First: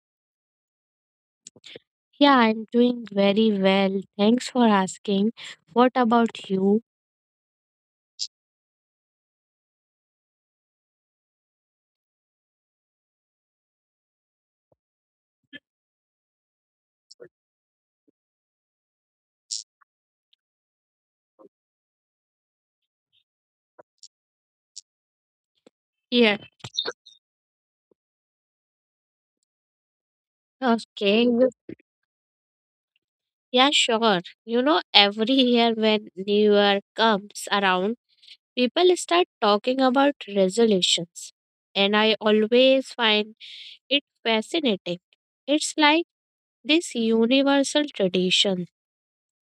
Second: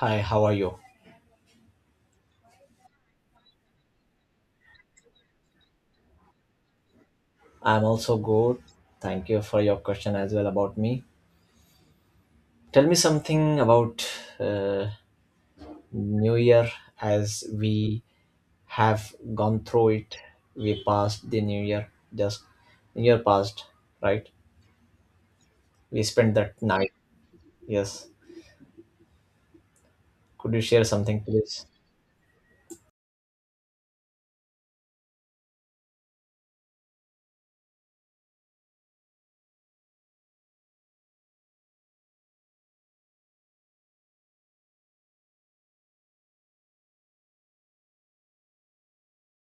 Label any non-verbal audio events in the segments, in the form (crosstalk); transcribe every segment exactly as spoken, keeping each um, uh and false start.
Hi, how are you? Yeah, I'm doing very well. Thanks for asking. What about you? I'm also good. Thank you for your question as well about me. Tell me something about uh, New Year as we have gone through it. We passed the New Year, just New Year passed, right? We spent Yeah. that night. Yes. Could you share something, Okay. well- please? Yeah, sure. You know, every year when New Year comes around, people start talking about resolutions. And I always find it fascinating. It's like this universal tradition.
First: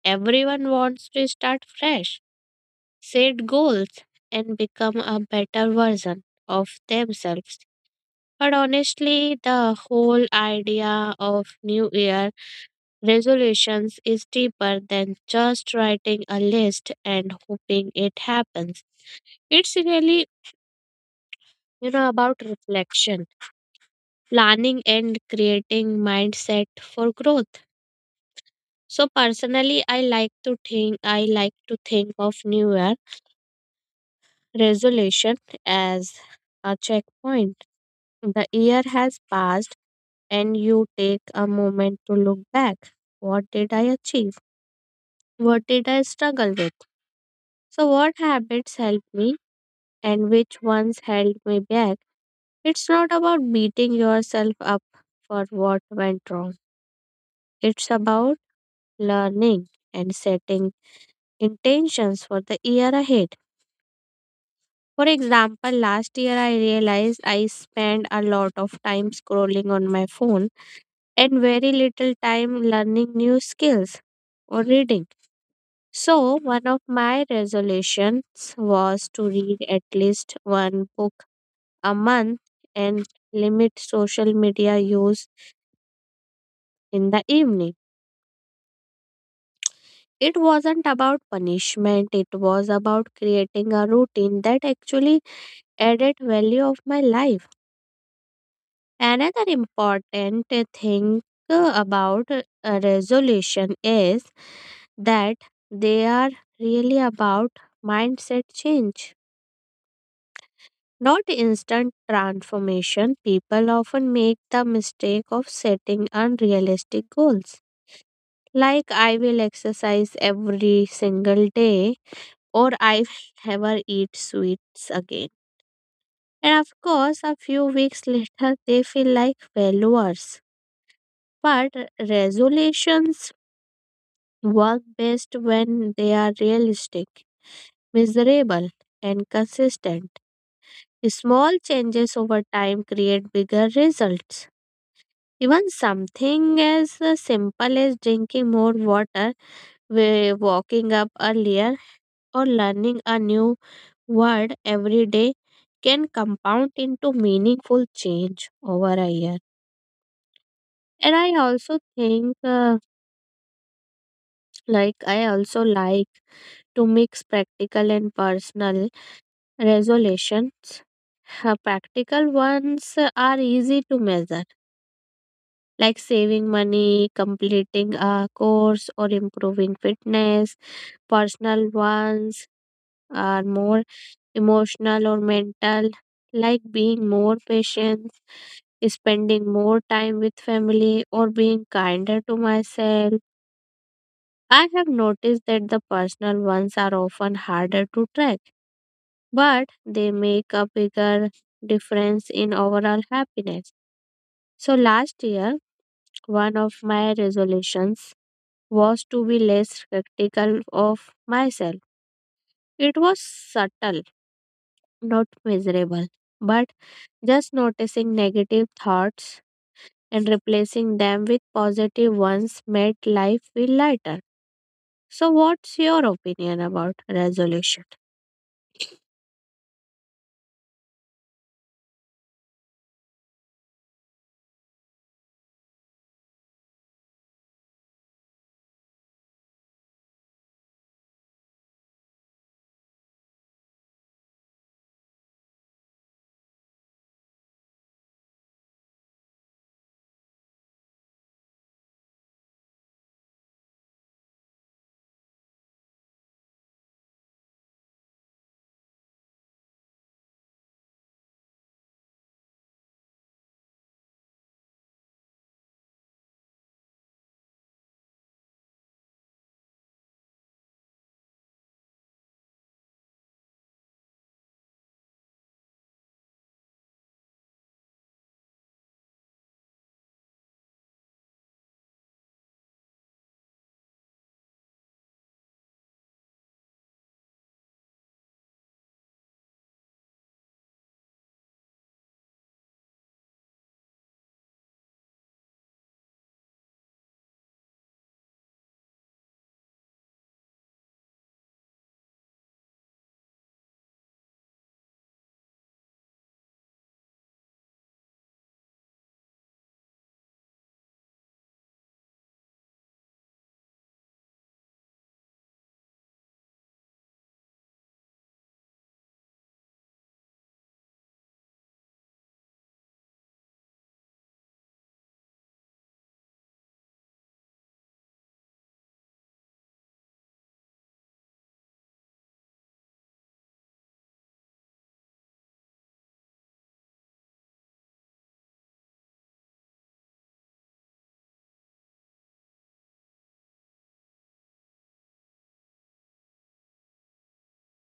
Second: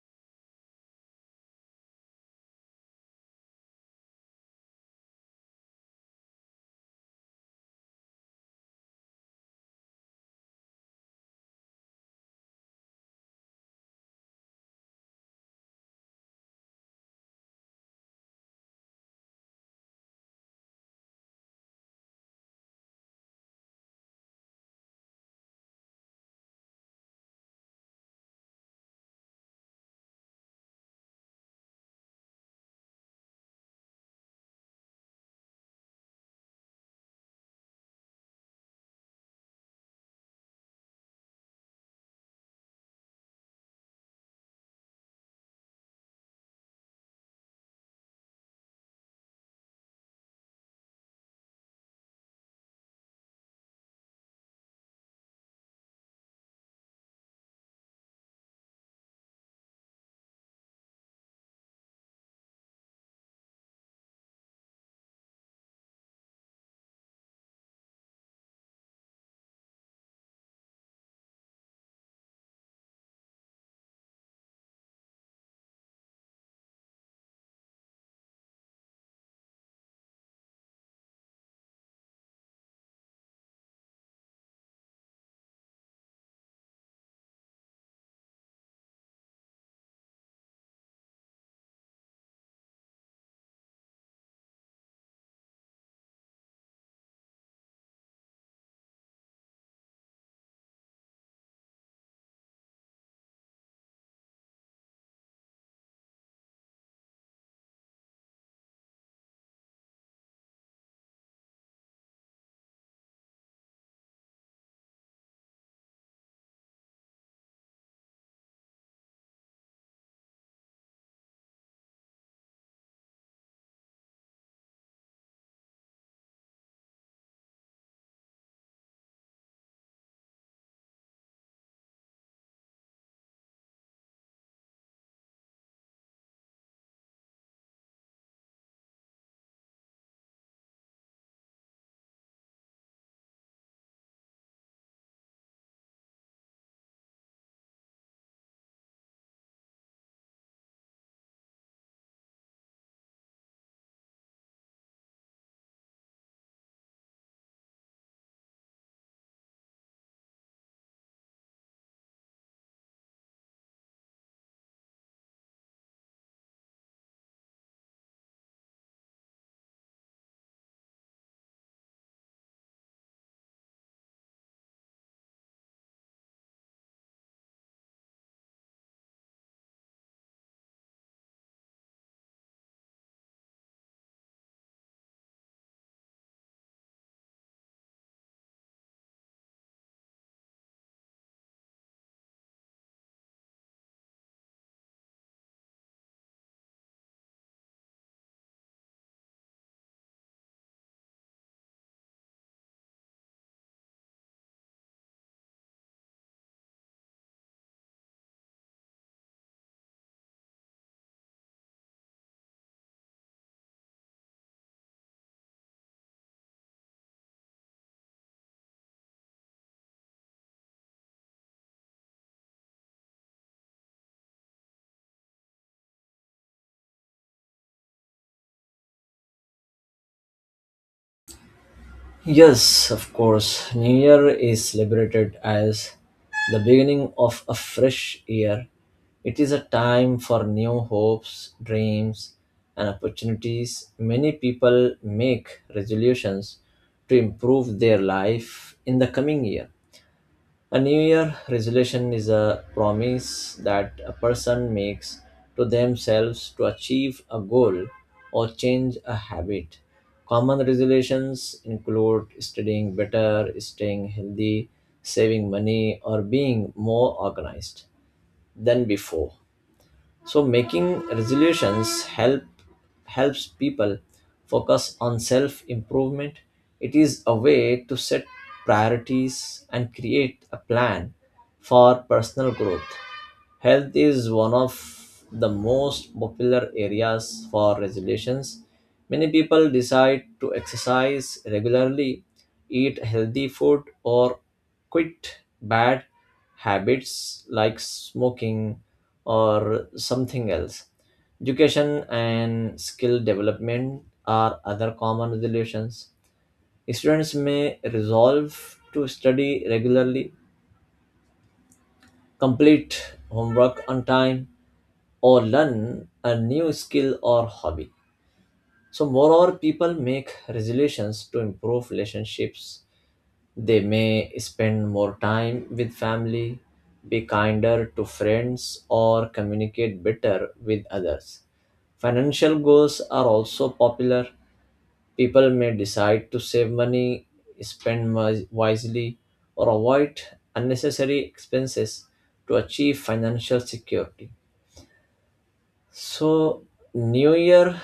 Everyone wants to start fresh, set goals, and become a better version of themselves. But honestly, the whole idea of New Year resolutions is deeper than just writing a list and hoping it happens. It's really, you know, about reflection, planning, and creating mindset for growth. So personally, I like to think I like to think of New Year resolution as a checkpoint. The year has passed, and you take a moment to look back. What did I achieve? What did I struggle with? So, what habits helped me and which ones held me back? It's not about beating yourself up for what went wrong, it's about learning and setting intentions for the year ahead. For example, last year I realized I spent a lot of time scrolling on my phone and very little time learning new skills or reading. So, one of my resolutions was to read at least one book a month and limit social media use in the evening. It wasn't about punishment, it was about creating a routine that actually added value of my life. Another important uh, thing uh, about uh, a resolution is that they are really about mindset change. Not instant transformation, people often make the mistake of setting unrealistic goals. Like, I will exercise every single day, or I will never eat sweets again. And of course, a few weeks later, they feel like failures. But resolutions work best when they are realistic miserable, and consistent. Small changes over time create bigger results. Even something as uh, simple as drinking more water, wa- walking up earlier, or learning a new word every day can compound into meaningful change over a year. And I also think, uh, like, I also like to mix practical and personal resolutions. Uh, practical ones uh, are easy to measure, like saving money, completing a course, or improving fitness. Personal ones are more emotional or mental, like being more patient, spending more time with family, or being kinder to myself. I have noticed that the personal ones are often harder to track, but they make a bigger difference in overall happiness. So last year, one of my resolutions was to be less critical of myself. It was subtle not miserable, but just noticing negative thoughts and replacing them with positive ones made life feel lighter. So, what's your opinion about resolution? Yes, of course. New Year is celebrated as the beginning of a fresh year. It is a time for new hopes, dreams, and opportunities. Many people make resolutions to improve their life in the coming year. A New Year resolution is a promise that a person makes to themselves to achieve a goal or change a habit. Common resolutions include studying better, staying healthy, saving money, or being more organized than before. So making resolutions help helps people focus on self improvement. It is a way to set priorities and create a plan for personal growth. Health is one of the most popular areas for resolutions. Many people decide to exercise regularly, eat healthy food, or quit bad habits like smoking or something else. Education and skill development are other common resolutions. Students may resolve to study regularly, complete homework on time, or learn a new skill or hobby. So, moreover, people make resolutions to improve relationships. They may spend more time with family, be kinder to friends, or communicate better with others. Financial goals are also popular. People may decide to save money, spend wis- wisely, or avoid unnecessary expenses to achieve financial security. So, New Year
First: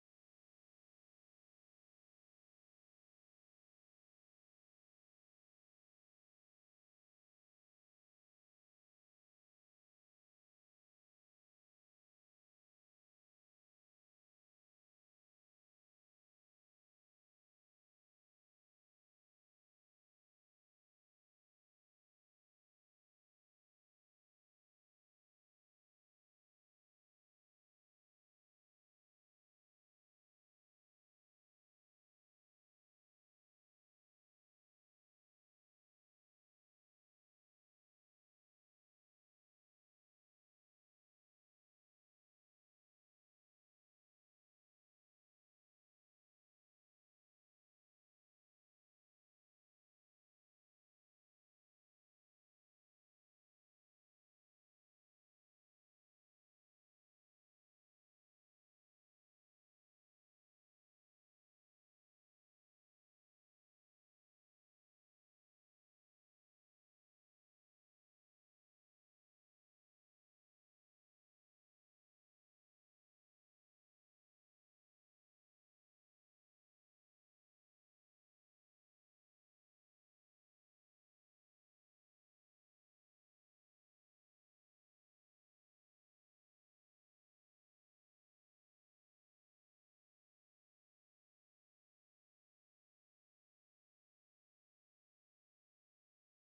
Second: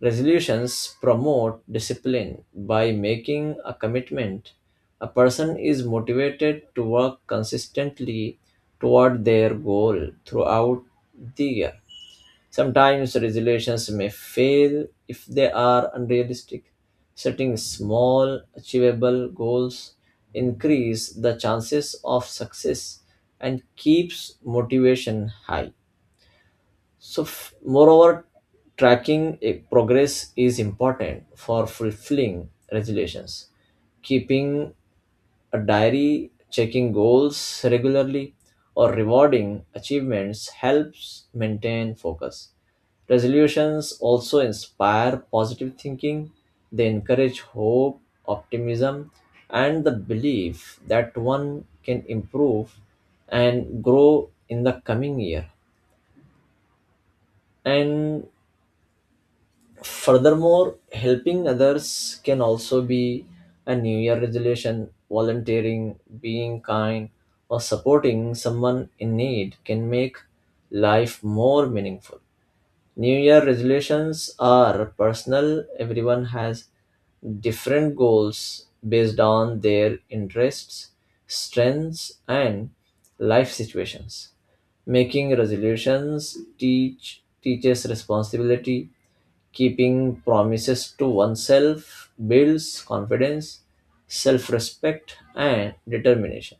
resolutions promote discipline by making a commitment. A person is motivated to work consistently toward their goal throughout the year. Sometimes resolutions may fail if they are unrealistic. Setting small, achievable goals increase the chances of success and keeps motivation high. So, f- moreover, tracking a progress is important for fulfilling resolutions. Keeping a diary, checking goals regularly, or rewarding achievements helps maintain focus. Resolutions also inspire positive thinking. They encourage hope, optimism, and the belief that one can improve and grow in the coming year. And furthermore, helping others can also be a New Year resolution. Volunteering, being kind, or supporting someone in need can make life more meaningful. New Year resolutions are personal. Everyone has different goals based on their interests, strengths, and life situations. Making resolutions teach teaches responsibility. Keeping promises to oneself builds confidence, self respect, and determination.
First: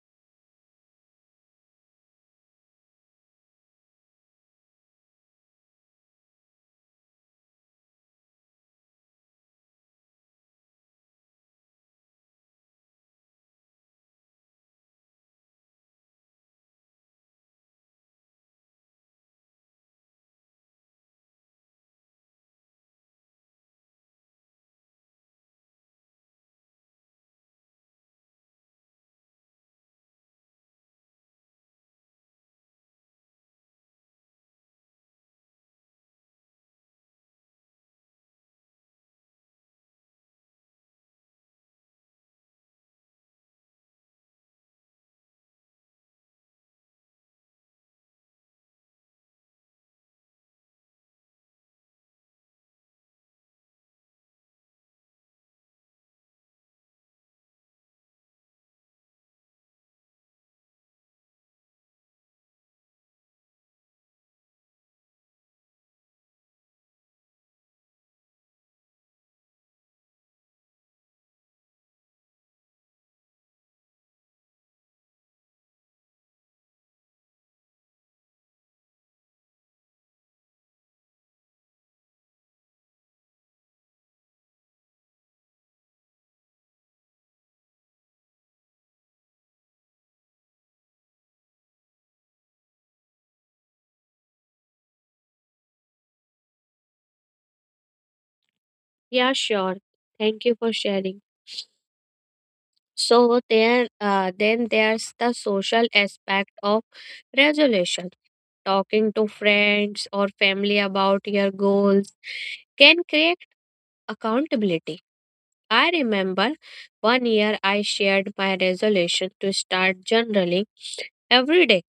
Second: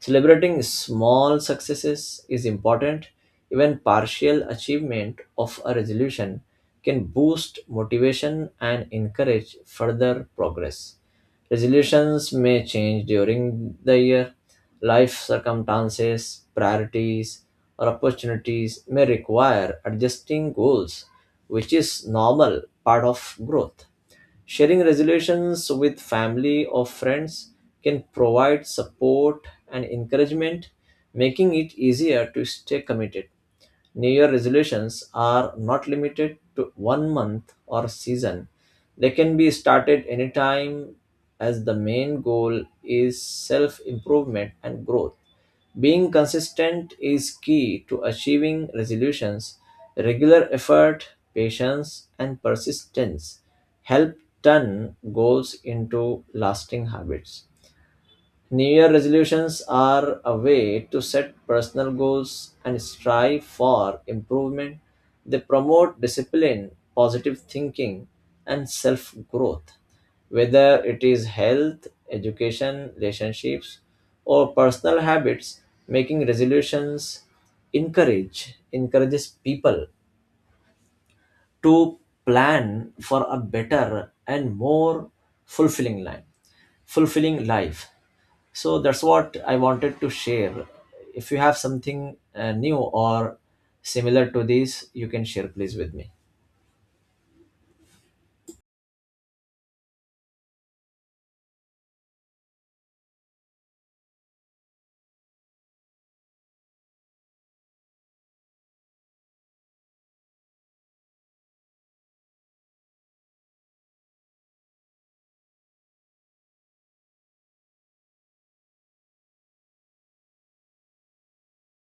Celebrating small successes is important. Even partial achievement of a resolution can boost motivation and encourage further progress. Resolutions may change during the year. Life circumstances, priorities, or opportunities may require adjusting goals, which is normal part of growth. Sharing resolutions with family or friends can provide support and encouragement, making it easier to stay committed. New Year resolutions are not limited to one month or season. They can be started anytime, as the main goal is self improvement and growth. Being consistent is key to achieving resolutions. Regular effort, patience, and persistence help turn goals into lasting habits. New Year resolutions are a way to set personal goals and strive for improvement. They promote discipline, positive thinking, and self growth, whether it is health, education, relationships, or personal habits. Making resolutions encourage encourages people to plan for a better and more fulfilling life fulfilling life. So that's what I wanted to share. If you have something uh, new or similar to this, you can share please with me. Yeah, sure. Thank you for sharing. So there, uh, then there's the social aspect of resolution. Talking to friends or family about your goals can create accountability. I remember one year I shared my resolution to start journaling every day,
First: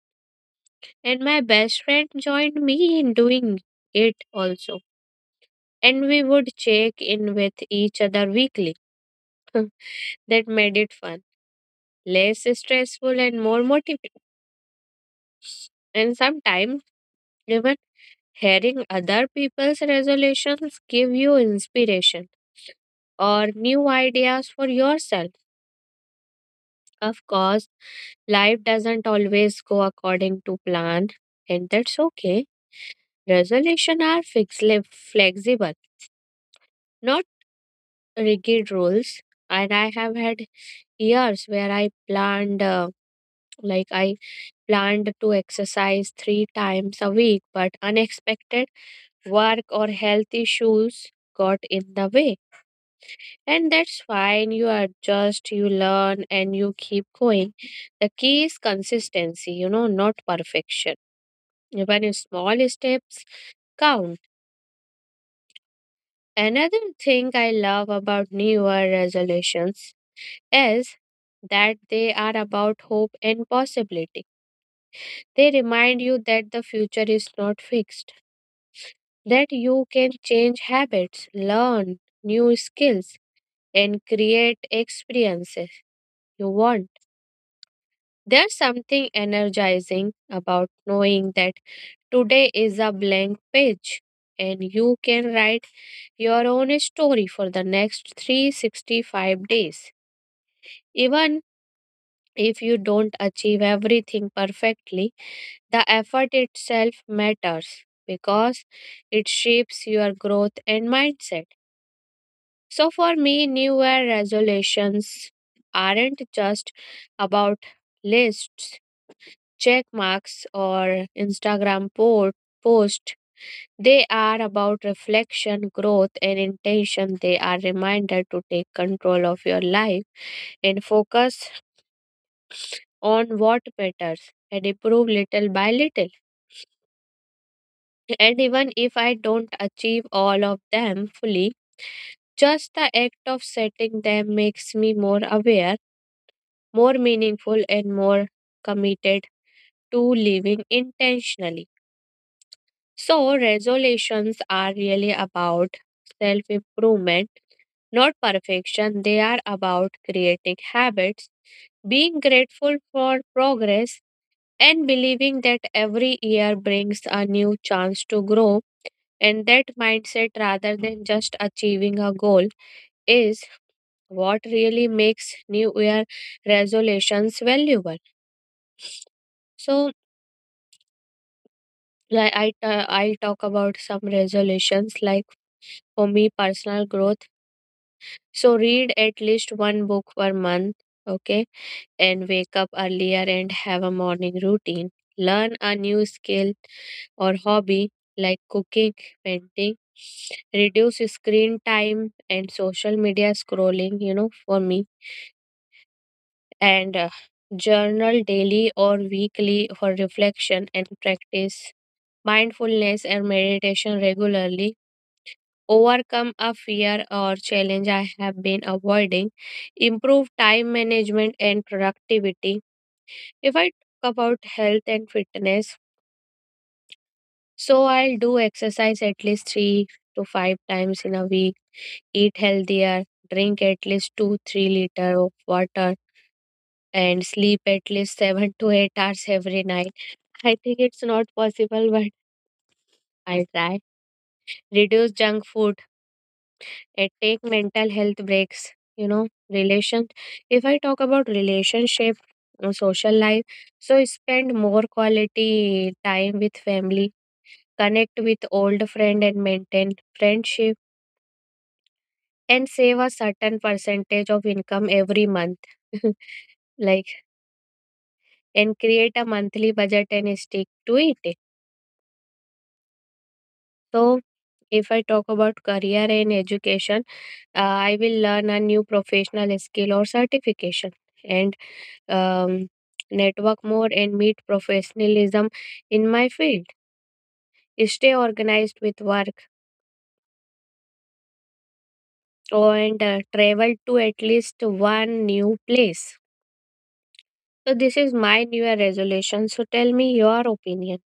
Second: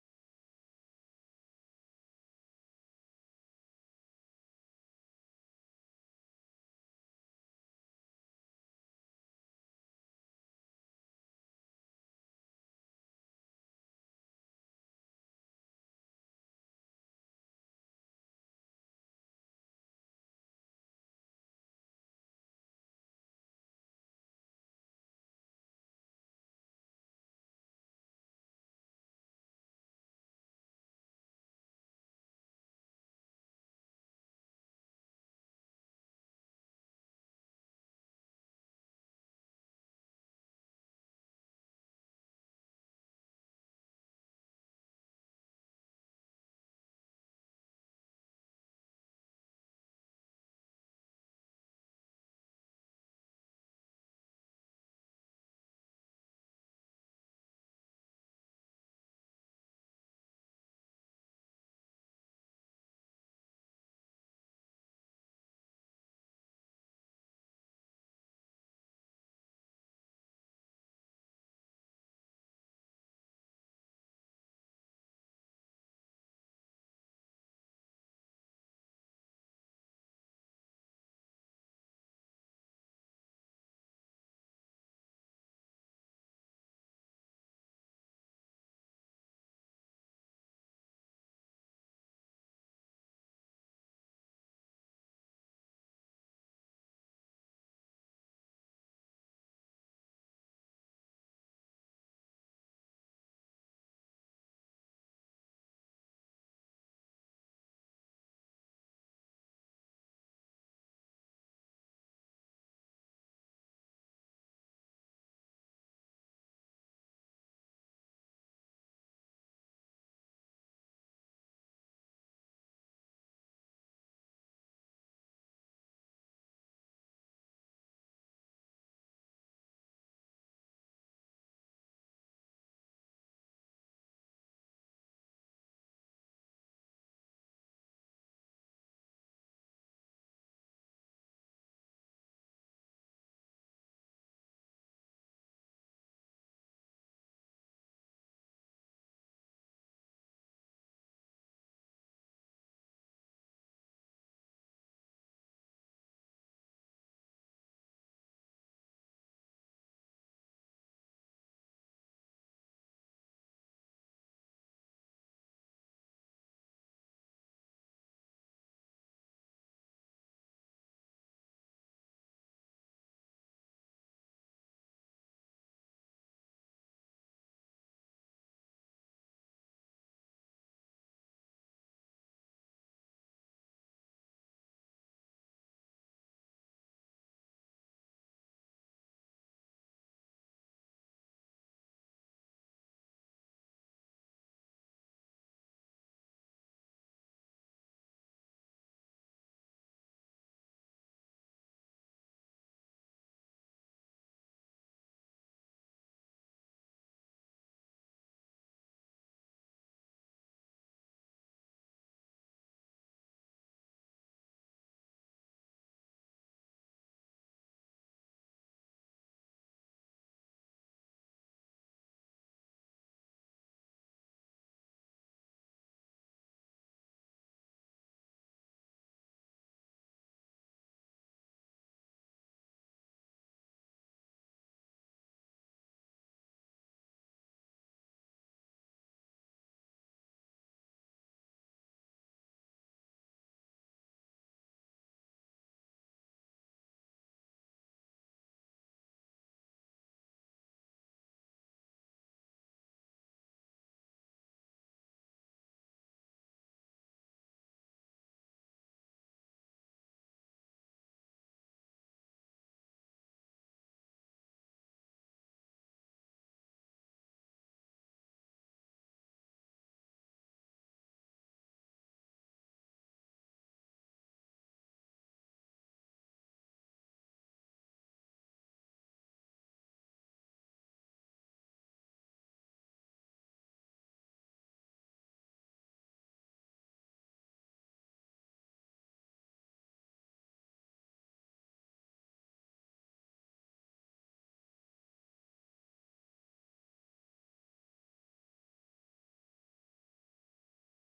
and my best friend joined me in doing it also. And we would check in with each other weekly. (laughs) That made it fun, less stressful, and more motivating. And sometimes, even hearing other people's resolutions give you inspiration or new ideas for yourself. Of course, life doesn't always go according to plan, and that's okay. Resolution are flexi- flexible, not rigid rules. And I have had years where I planned, uh, like I planned to exercise three times a week, but unexpected work or health issues got in the way. And that's fine. You adjust, you learn, and you keep going. The key is consistency, you know, not perfection. Even small steps count. Another thing I love about New Year resolutions is that they are about hope and possibility. They remind you that the future is not fixed, that you can change habits, learn new skills, and create experiences you want. There's something energizing about knowing that today is a blank page, and you can write your own story for the next three hundred sixty-five days. Even if you don't achieve everything perfectly, the effort itself matters because it shapes your growth and mindset. So, for me, New Year resolutions aren't just about lists, check marks, or Instagram po- posts. They are about reflection, growth, and intention. They are reminded to take control of your life and focus on what matters and improve little by little. And even if I don't achieve all of them fully, just the act of setting them makes me more aware, more meaningful, and more committed to living intentionally. So, resolutions are really about self improvement not perfection. They are about creating habits, being grateful for progress, and believing that every year brings a new chance to grow. And that mindset, rather than just achieving a goal, is what really makes New Year resolutions valuable. So, like I, ta- I'll talk about some resolutions like for me personal growth. So, read at least one book per month. Okay, and wake up earlier and have a morning routine. Learn a new skill or hobby like cooking, painting. Reduce screen time and social media scrolling, you know, for me. And uh, journal daily or weekly for reflection and practice mindfulness and meditation regularly. Overcome a fear or challenge I have been avoiding. Improve time management and productivity. If I talk about health and fitness, so I'll do exercise at least three to five times in a week, eat healthier, drink at least two, three liter of water, and sleep at least seven to eight hours every night. I think it's not possible, but I'll try. Reduce junk food and take mental health breaks. You know, relation. If I talk about relationship, or social life, so spend more quality time with family, connect with old friend and maintain friendship, and save a certain percentage of income every month (laughs) like, and create a monthly budget and stick to it. So if I talk about career and education, uh, I will learn a new professional skill or certification, and um, network more and meet professionalism in my field, stay organized with work, or and uh, travel to at least one new place. So this is my new year resolution. So tell me your opinion.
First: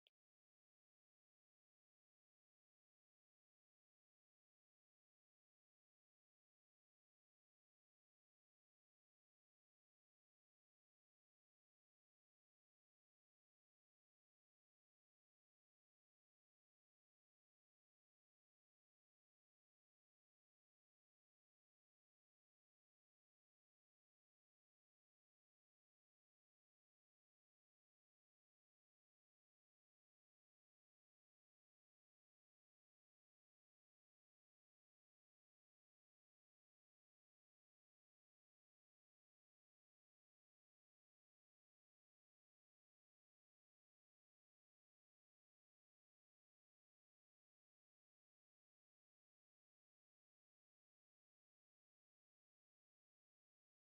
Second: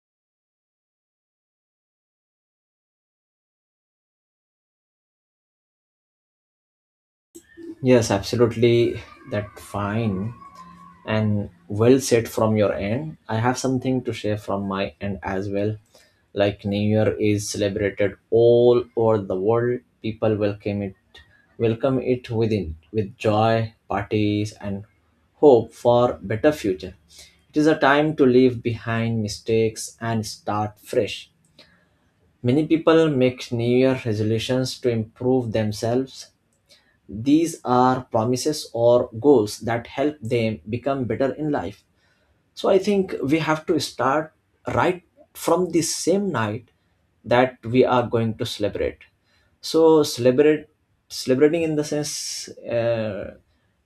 Yes, absolutely. That fine. And well said from your end. I have something to share from my end as well. Like, New Year is celebrated all over the world. People welcome it welcome it within with joy, parties, and hope for better future. It is a time to leave behind mistakes and start fresh. Many people make New Year resolutions to improve themselves. These are promises or goals that help them become better in life. So I think we have to start right from the same night that we are going to celebrate. So celebrate celebrating in the sense, uh,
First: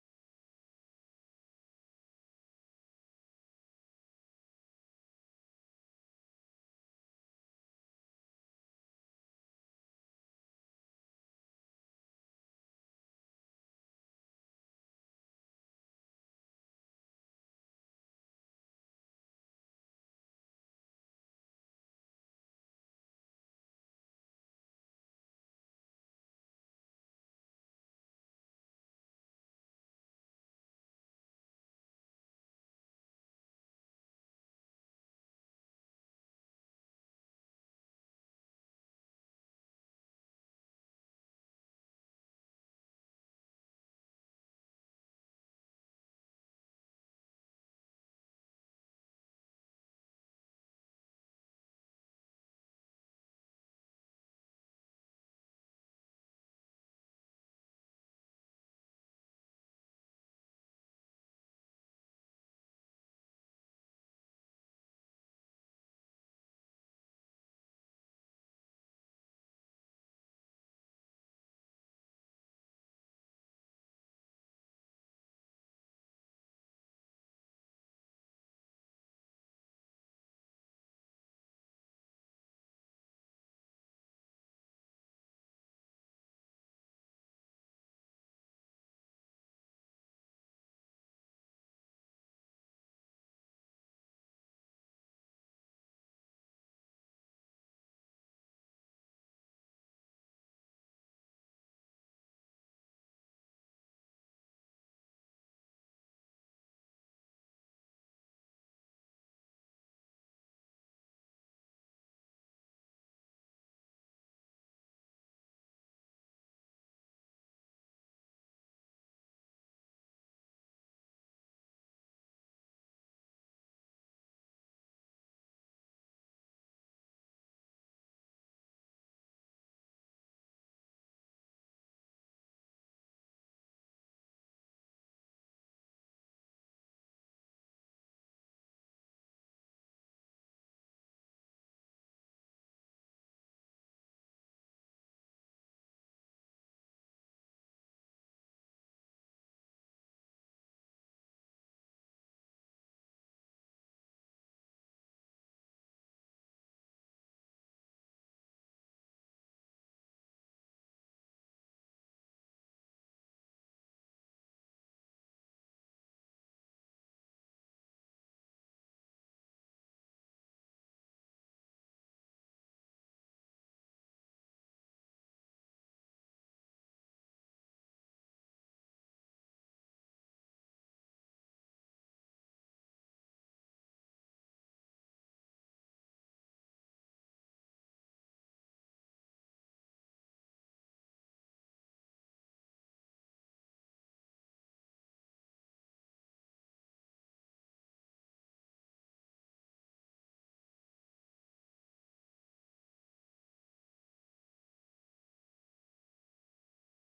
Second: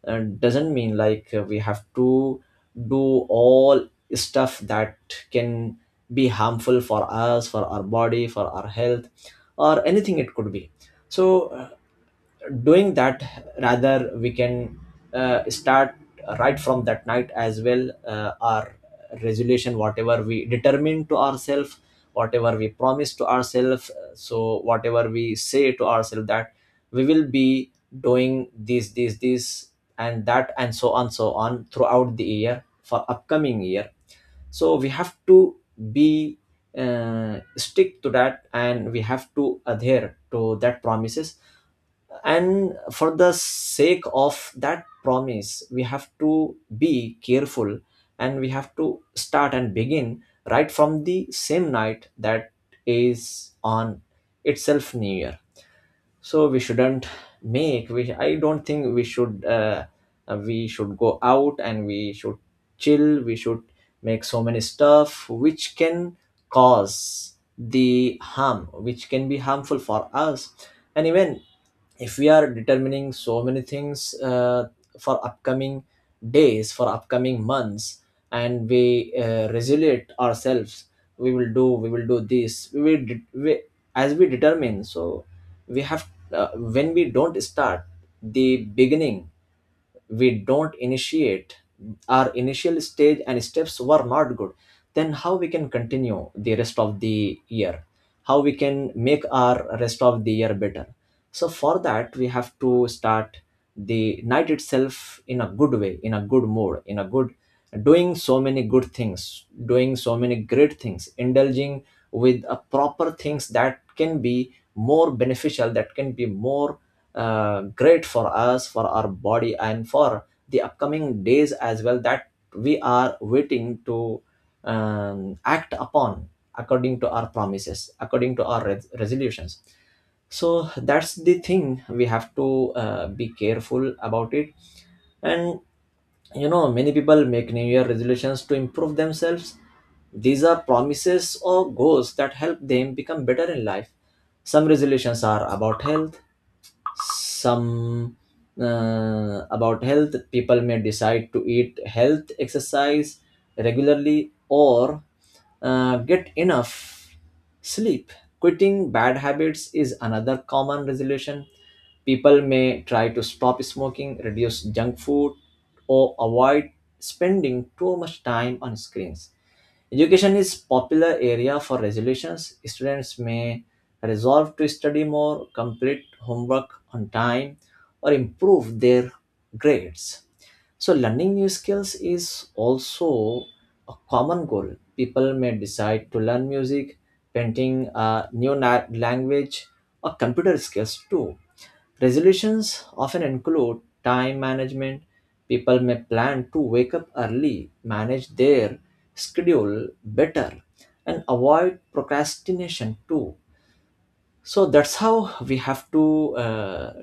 uh, doesn't mean like, uh, we have to do all stuff that can be harmful for us, for our body, for our health, or anything it could be. So, uh, doing that, rather we can uh, start right from that night as well, uh, our resolution, whatever we determine to ourselves, whatever we promise to ourselves. So whatever we say to ourselves, that we will be doing this, this, this and that, and so on, so on throughout the year for upcoming year. So we have to be uh, stick to that, and we have to adhere to that promises, and for the sake of that promise we have to be careful, and we have to start and begin right from the same night, that is on itself new year. So we shouldn't make we I don't think we should uh, uh, we should go out and we should chill, we should make so many stuff which can cause the harm, which can be harmful for us. And even if we are determining so many things, uh, for upcoming days, for upcoming months, and we uh, resolute ourselves, we will do we will do this, we will de- we, as we determine. So we have uh, when we don't start the beginning, we don't initiate, our initial stage and steps were not good, then how we can continue the rest of the year, how we can make our rest of the year better. So for that we have to start the night itself in a good way, in a good mood, in a good, doing so many good things, doing so many great things, indulging with a proper things that can be more beneficial, that can be more uh, great for us, for our body and for the upcoming days as well, that we are waiting to um, act upon according to our promises, according to our res- resolutions. So that's the thing we have to uh, be careful about it. And you know, many people make new year resolutions to improve themselves. These are promises or goals that help them become better in life. Some resolutions are about health. Some uh, About health, people may decide to eat health, exercise regularly, or uh, get enough sleep. Quitting bad habits is another common resolution. People may try to stop smoking, reduce junk food, or avoid spending too much time on screens. Education is popular area for resolutions. Students may resolve to study more, complete homework on time, or improve their grades. So learning new skills is also a common goal. People may decide to learn music, painting, a new na- language, or computer skills too. Resolutions often include time management. People may plan to wake up early, manage their schedule better, and avoid procrastination too. So that's how we have to uh,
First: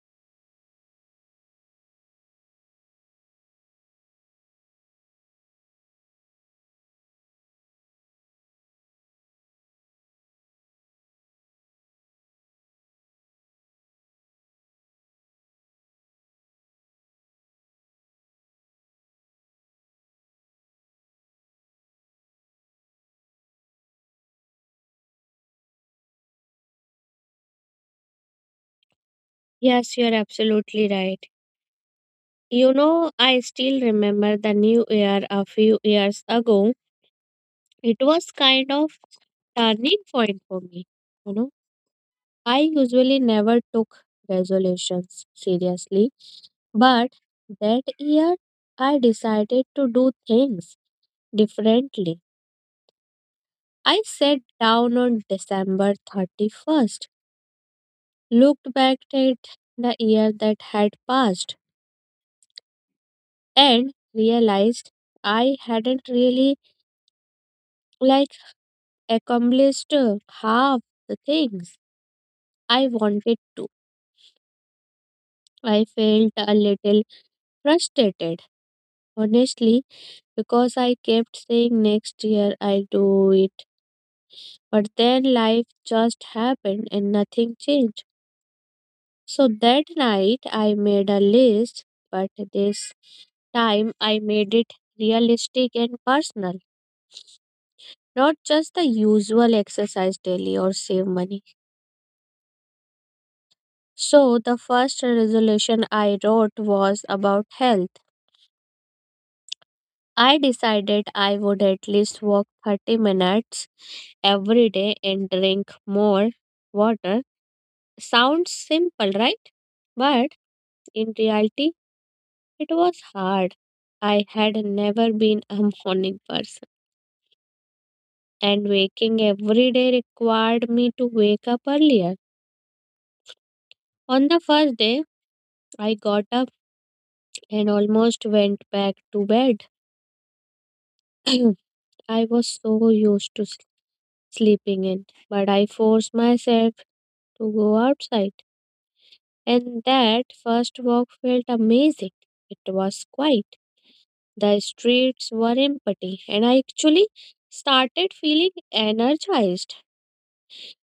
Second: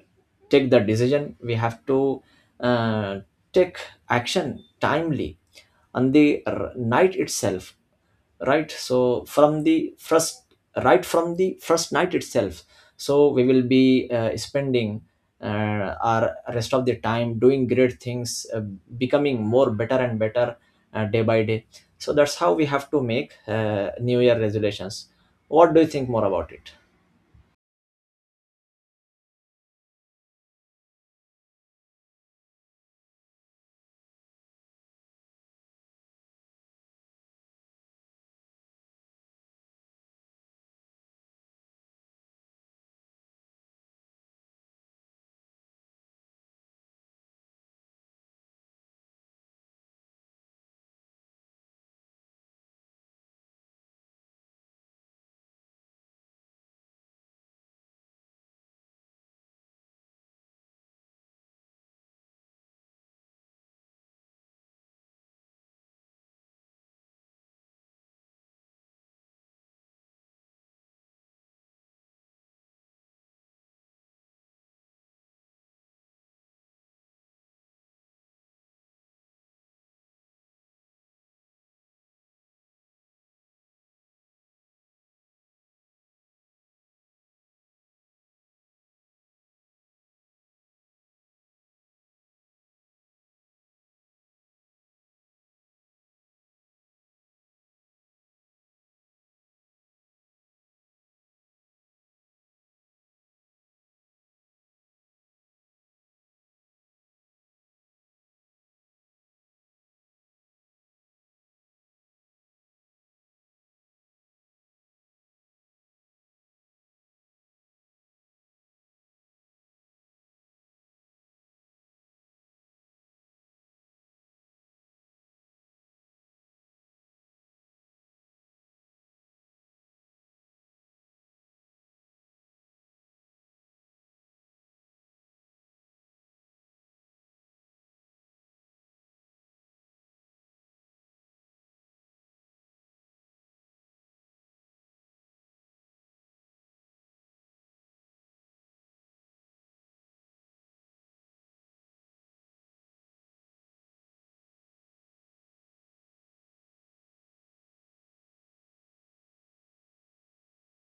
take the decision. We have to uh, take action timely on the r- night itself, right? So from the first, right from the first night itself, so we will be uh, spending uh, our rest of the time doing great things, uh, becoming more better and better, uh, day by day. So that's how we have to make uh, new year resolutions. What do you think more about it? Yes, you're absolutely right. You know, I still remember the new year a few years ago. It was kind of turning point for me. You know, I usually never took resolutions seriously, but that year I decided to do things differently. I sat down on December thirty-first, looked back at the year that had passed, and realized I hadn't really like accomplished uh, half the things I wanted to. I felt a little frustrated, honestly, because I kept saying next year I'll do it. But then life just happened and nothing changed. So that night I made a list, but this time I made it realistic and personal. Not just the usual exercise daily or save money. So, the first resolution I wrote was about health. I decided I would at least walk thirty minutes every day and drink more water. Sounds simple, right? But in reality, it was hard. I had never been a (laughs) morning person, and waking every day required me to wake up earlier. On the first day, I got up and almost went back to bed. (clears throat) I was so used to s- sleeping in, but I forced myself to go outside. And that first walk felt amazing. It was quiet. The streets were empty, and I actually started feeling energized.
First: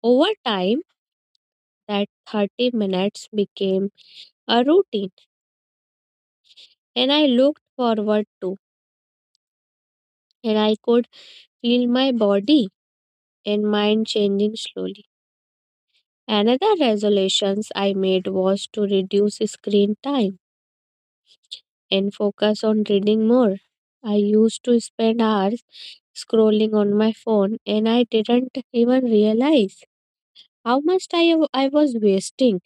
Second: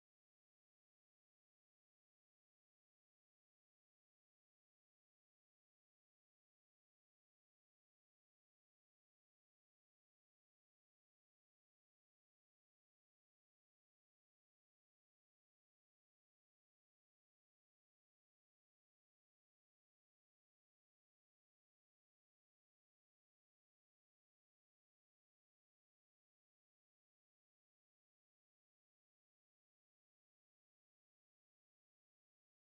Over time, that thirty minutes became a routine, and I looked forward to, and I could feel my body and mind changing slowly. Another resolutions I made was to reduce screen time and focus on reading more. I used to spend hours scrolling on my phone and I didn't even realize how much time I was wasting.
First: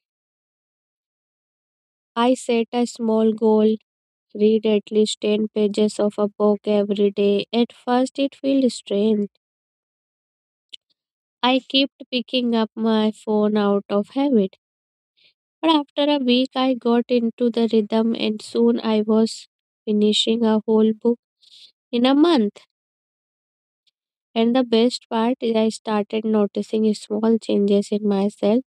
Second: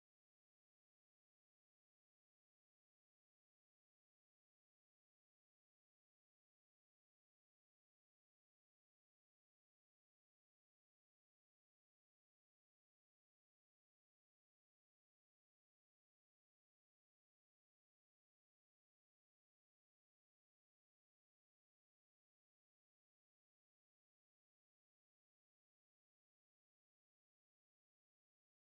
I set a small goal, read at least ten pages of a book every day. At first it felt strange. I kept picking up my phone out of habit. But after a week, I got into the rhythm, and soon I was finishing a whole book in a month. And the best part is, I started noticing small changes in myself.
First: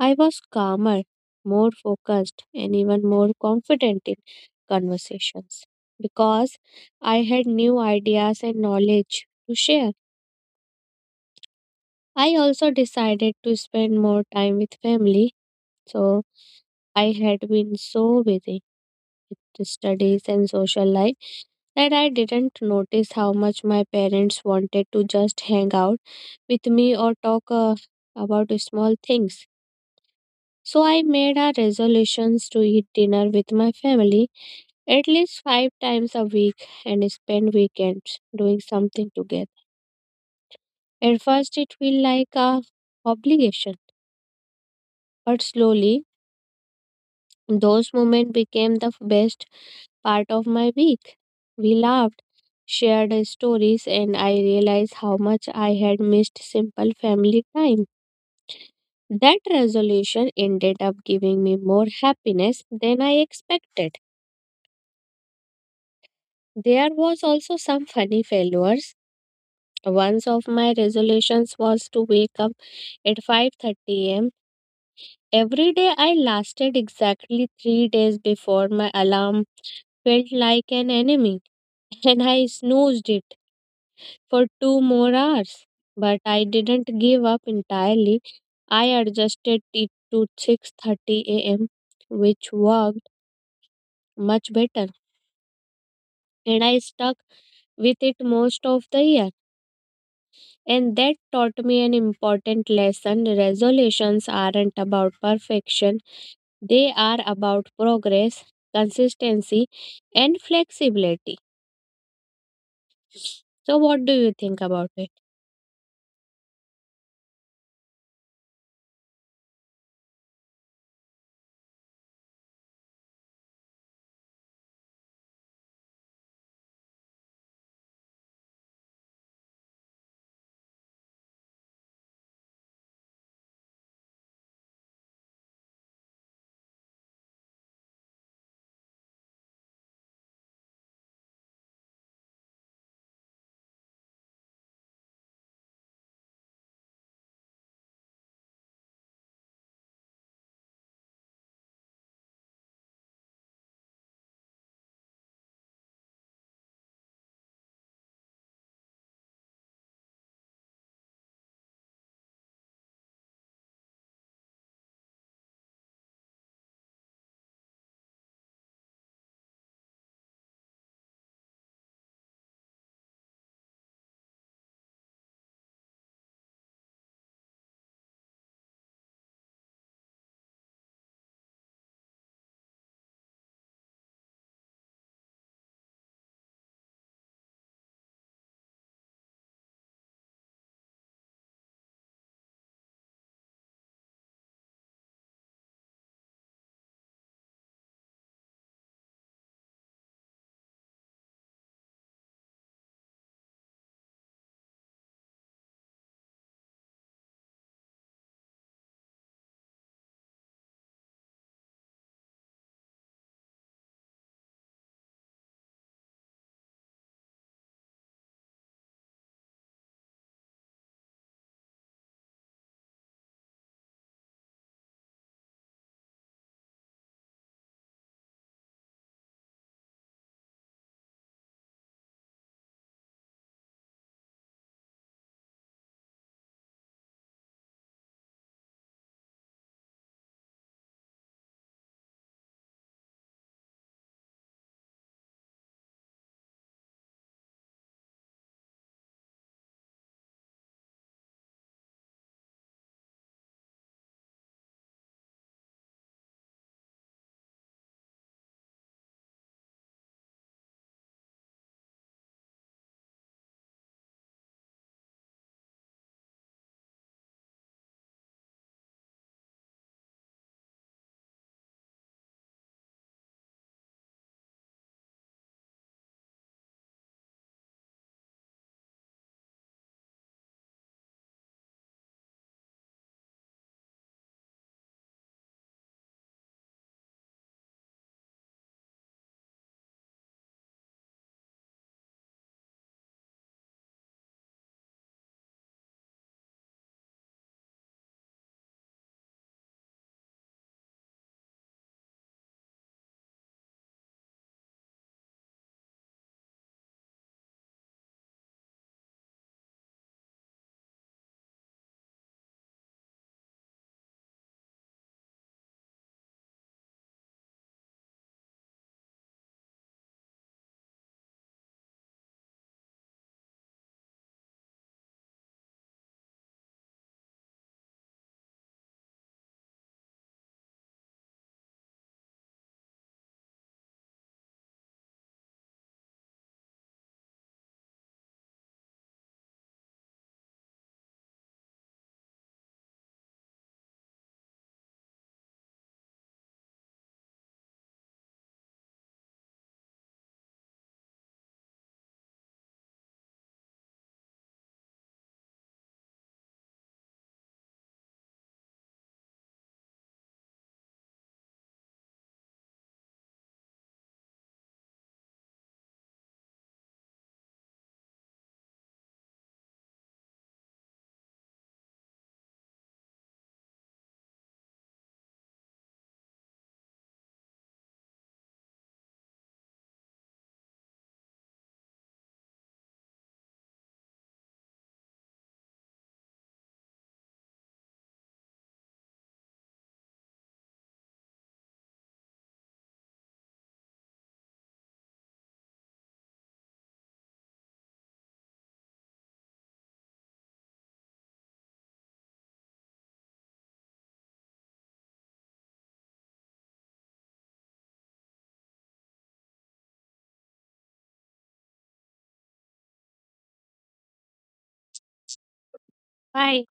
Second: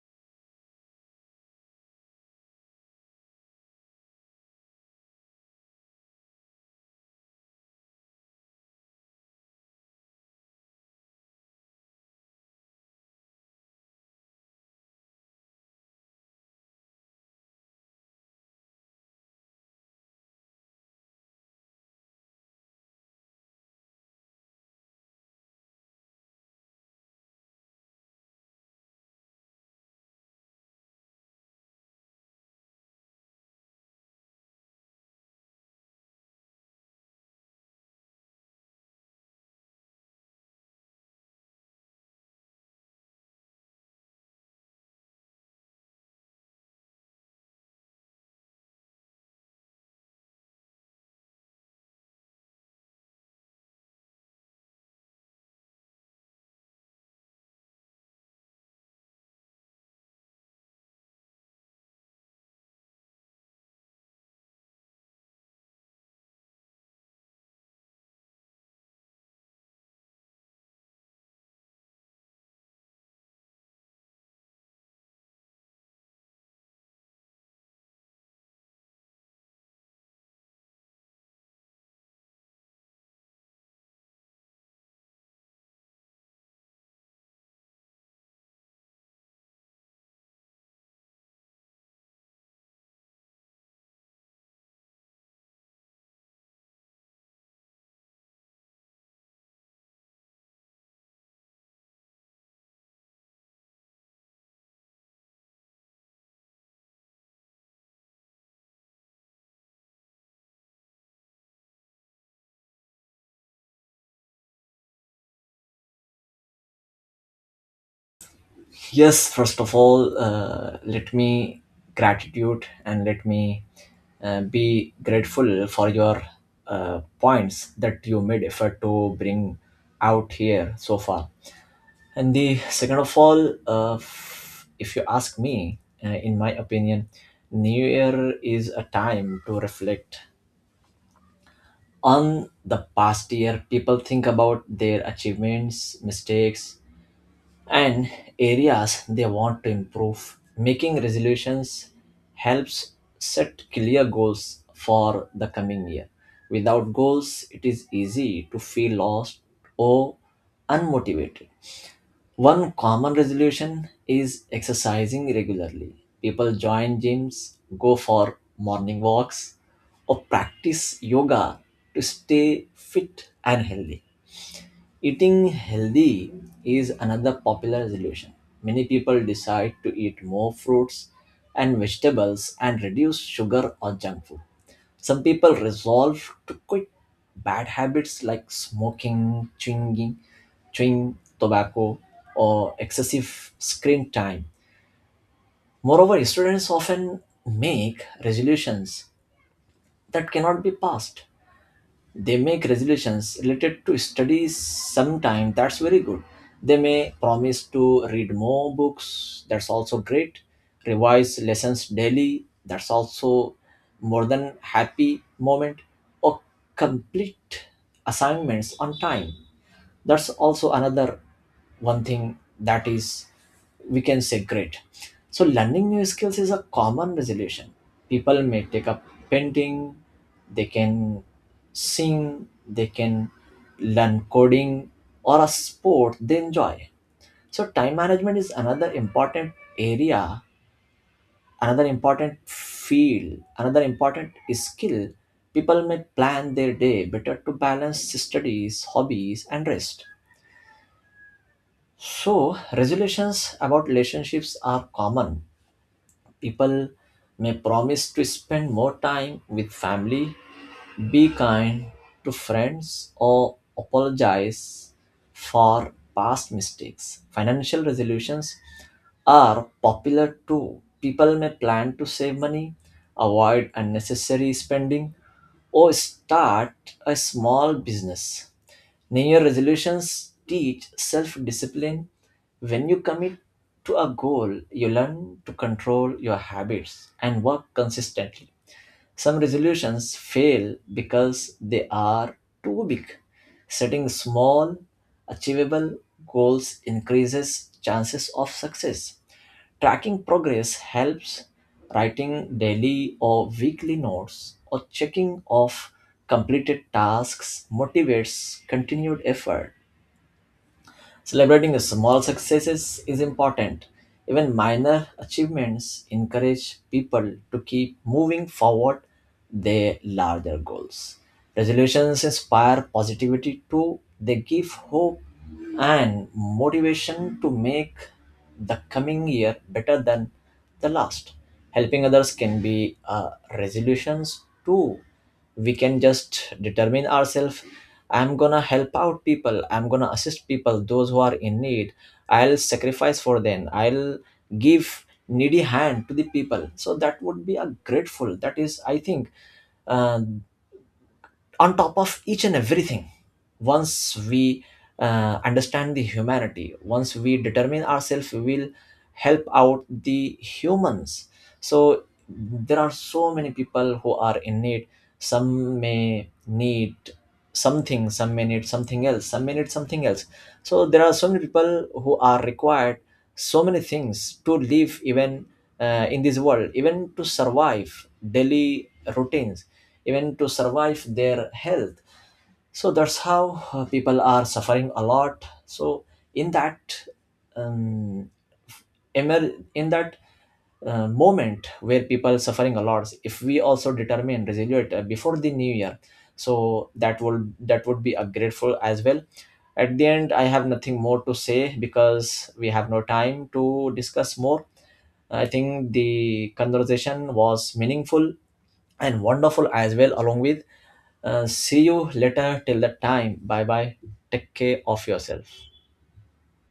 I was calmer, more focused, and even more confident in conversations because I had new ideas and knowledge to share. I also decided to spend more time with family. So I had been so busy studies, and social life that I didn't notice how much my parents wanted to just hang out with me or talk uh, about small things. So I made a resolutions to eat dinner with my family at least five times a week and spend weekends doing something together. At first it felt like a obligation, but slowly those moments became the best part of my week. We laughed, shared stories, and I realized how much I had missed simple family time. That resolution ended up giving me more happiness than I expected. There was also some funny failures. One of my resolutions was to wake up at five thirty a m every day. I lasted exactly three days before my alarm felt like an enemy, and I snoozed it for two more hours. But I didn't give up entirely. I adjusted it to six thirty a m, which worked much better, and I stuck with it most of the year. And that taught me an important lesson. Resolutions aren't about perfection, they are about progress, consistency, and flexibility. So, what do you think about it? Yes, first of all, uh, let me gratitude and let me uh, be grateful for your uh, points that you made effort to bring out here so far. And the second of all, uh, f- if you ask me, uh, in my opinion, New Year is a time to reflect on the past year. People think about their achievements, mistakes, and areas they want to improve. Making resolutions helps set clear goals for the coming year. Without goals, it is easy to feel lost or unmotivated. One common resolution is exercising regularly. People join gyms, go for morning walks, or practice yoga to stay fit and healthy. Eating healthy is another popular resolution. Many people decide to eat more fruits and vegetables and reduce sugar or junk food. Some people resolve to quit bad habits like smoking, chewing, chewing tobacco, or excessive screen time. Moreover, students often make resolutions that cannot be passed. They make resolutions related to studies sometime, that's very good. They may promise to read more books, that's also great. Revise lessons daily, that's also more than happy moment. Or complete assignments on time, that's also another one thing that is, we can say, great. So learning new skills is a common resolution. People may take up painting, they can sing, they can learn coding, or a sport they enjoy. So time management is another important area, another important field, another important skill. People may plan their day better to balance studies, hobbies, and rest. So, resolutions about relationships are common. People may promise to spend more time with family, be kind to friends, or apologize for past mistakes. Financial resolutions are popular too. People may plan to save money, avoid unnecessary spending, or start a small business. New Year resolutions teach self discipline. When you commit to a goal, you learn to control your habits and work consistently. Some resolutions fail because they are too big. Setting small, achievable goals increases chances of success. Tracking progress helps. Writing daily or weekly notes or checking off completed tasks motivates continued effort. Celebrating the small successes is important. Even minor achievements encourage people to keep moving forward their larger goals. Resolutions inspire positivity too. They give hope and motivation to make the coming year better than the last. Helping others can be, uh, resolutions too. We can just determine ourselves, I'm gonna help out people. I'm gonna assist people, those who are in need. I'll sacrifice for them. I'll give needy hand to the people. So that would be a grateful. That is, I think, uh, on top of each and everything, once we uh, understand the humanity, once we determine ourselves we will help out the humans. So there are so many people who are in need. Some may need something, some may need something else, some may need something else. So there are so many people who are required so many things to live, even uh, in this world, even to survive daily routines, even to survive their health. So that's how uh, people are suffering a lot. So in that um, emer- in that uh, moment where people suffering a lot, if we also determine resolute uh, before the new year, so that will that would be a grateful as well. At the end, I have nothing more to say because we have no time to discuss more. I think the conversation was meaningful and wonderful as well. Along with, uh, see you later, till that time. Bye bye, take care of yourself. Bye.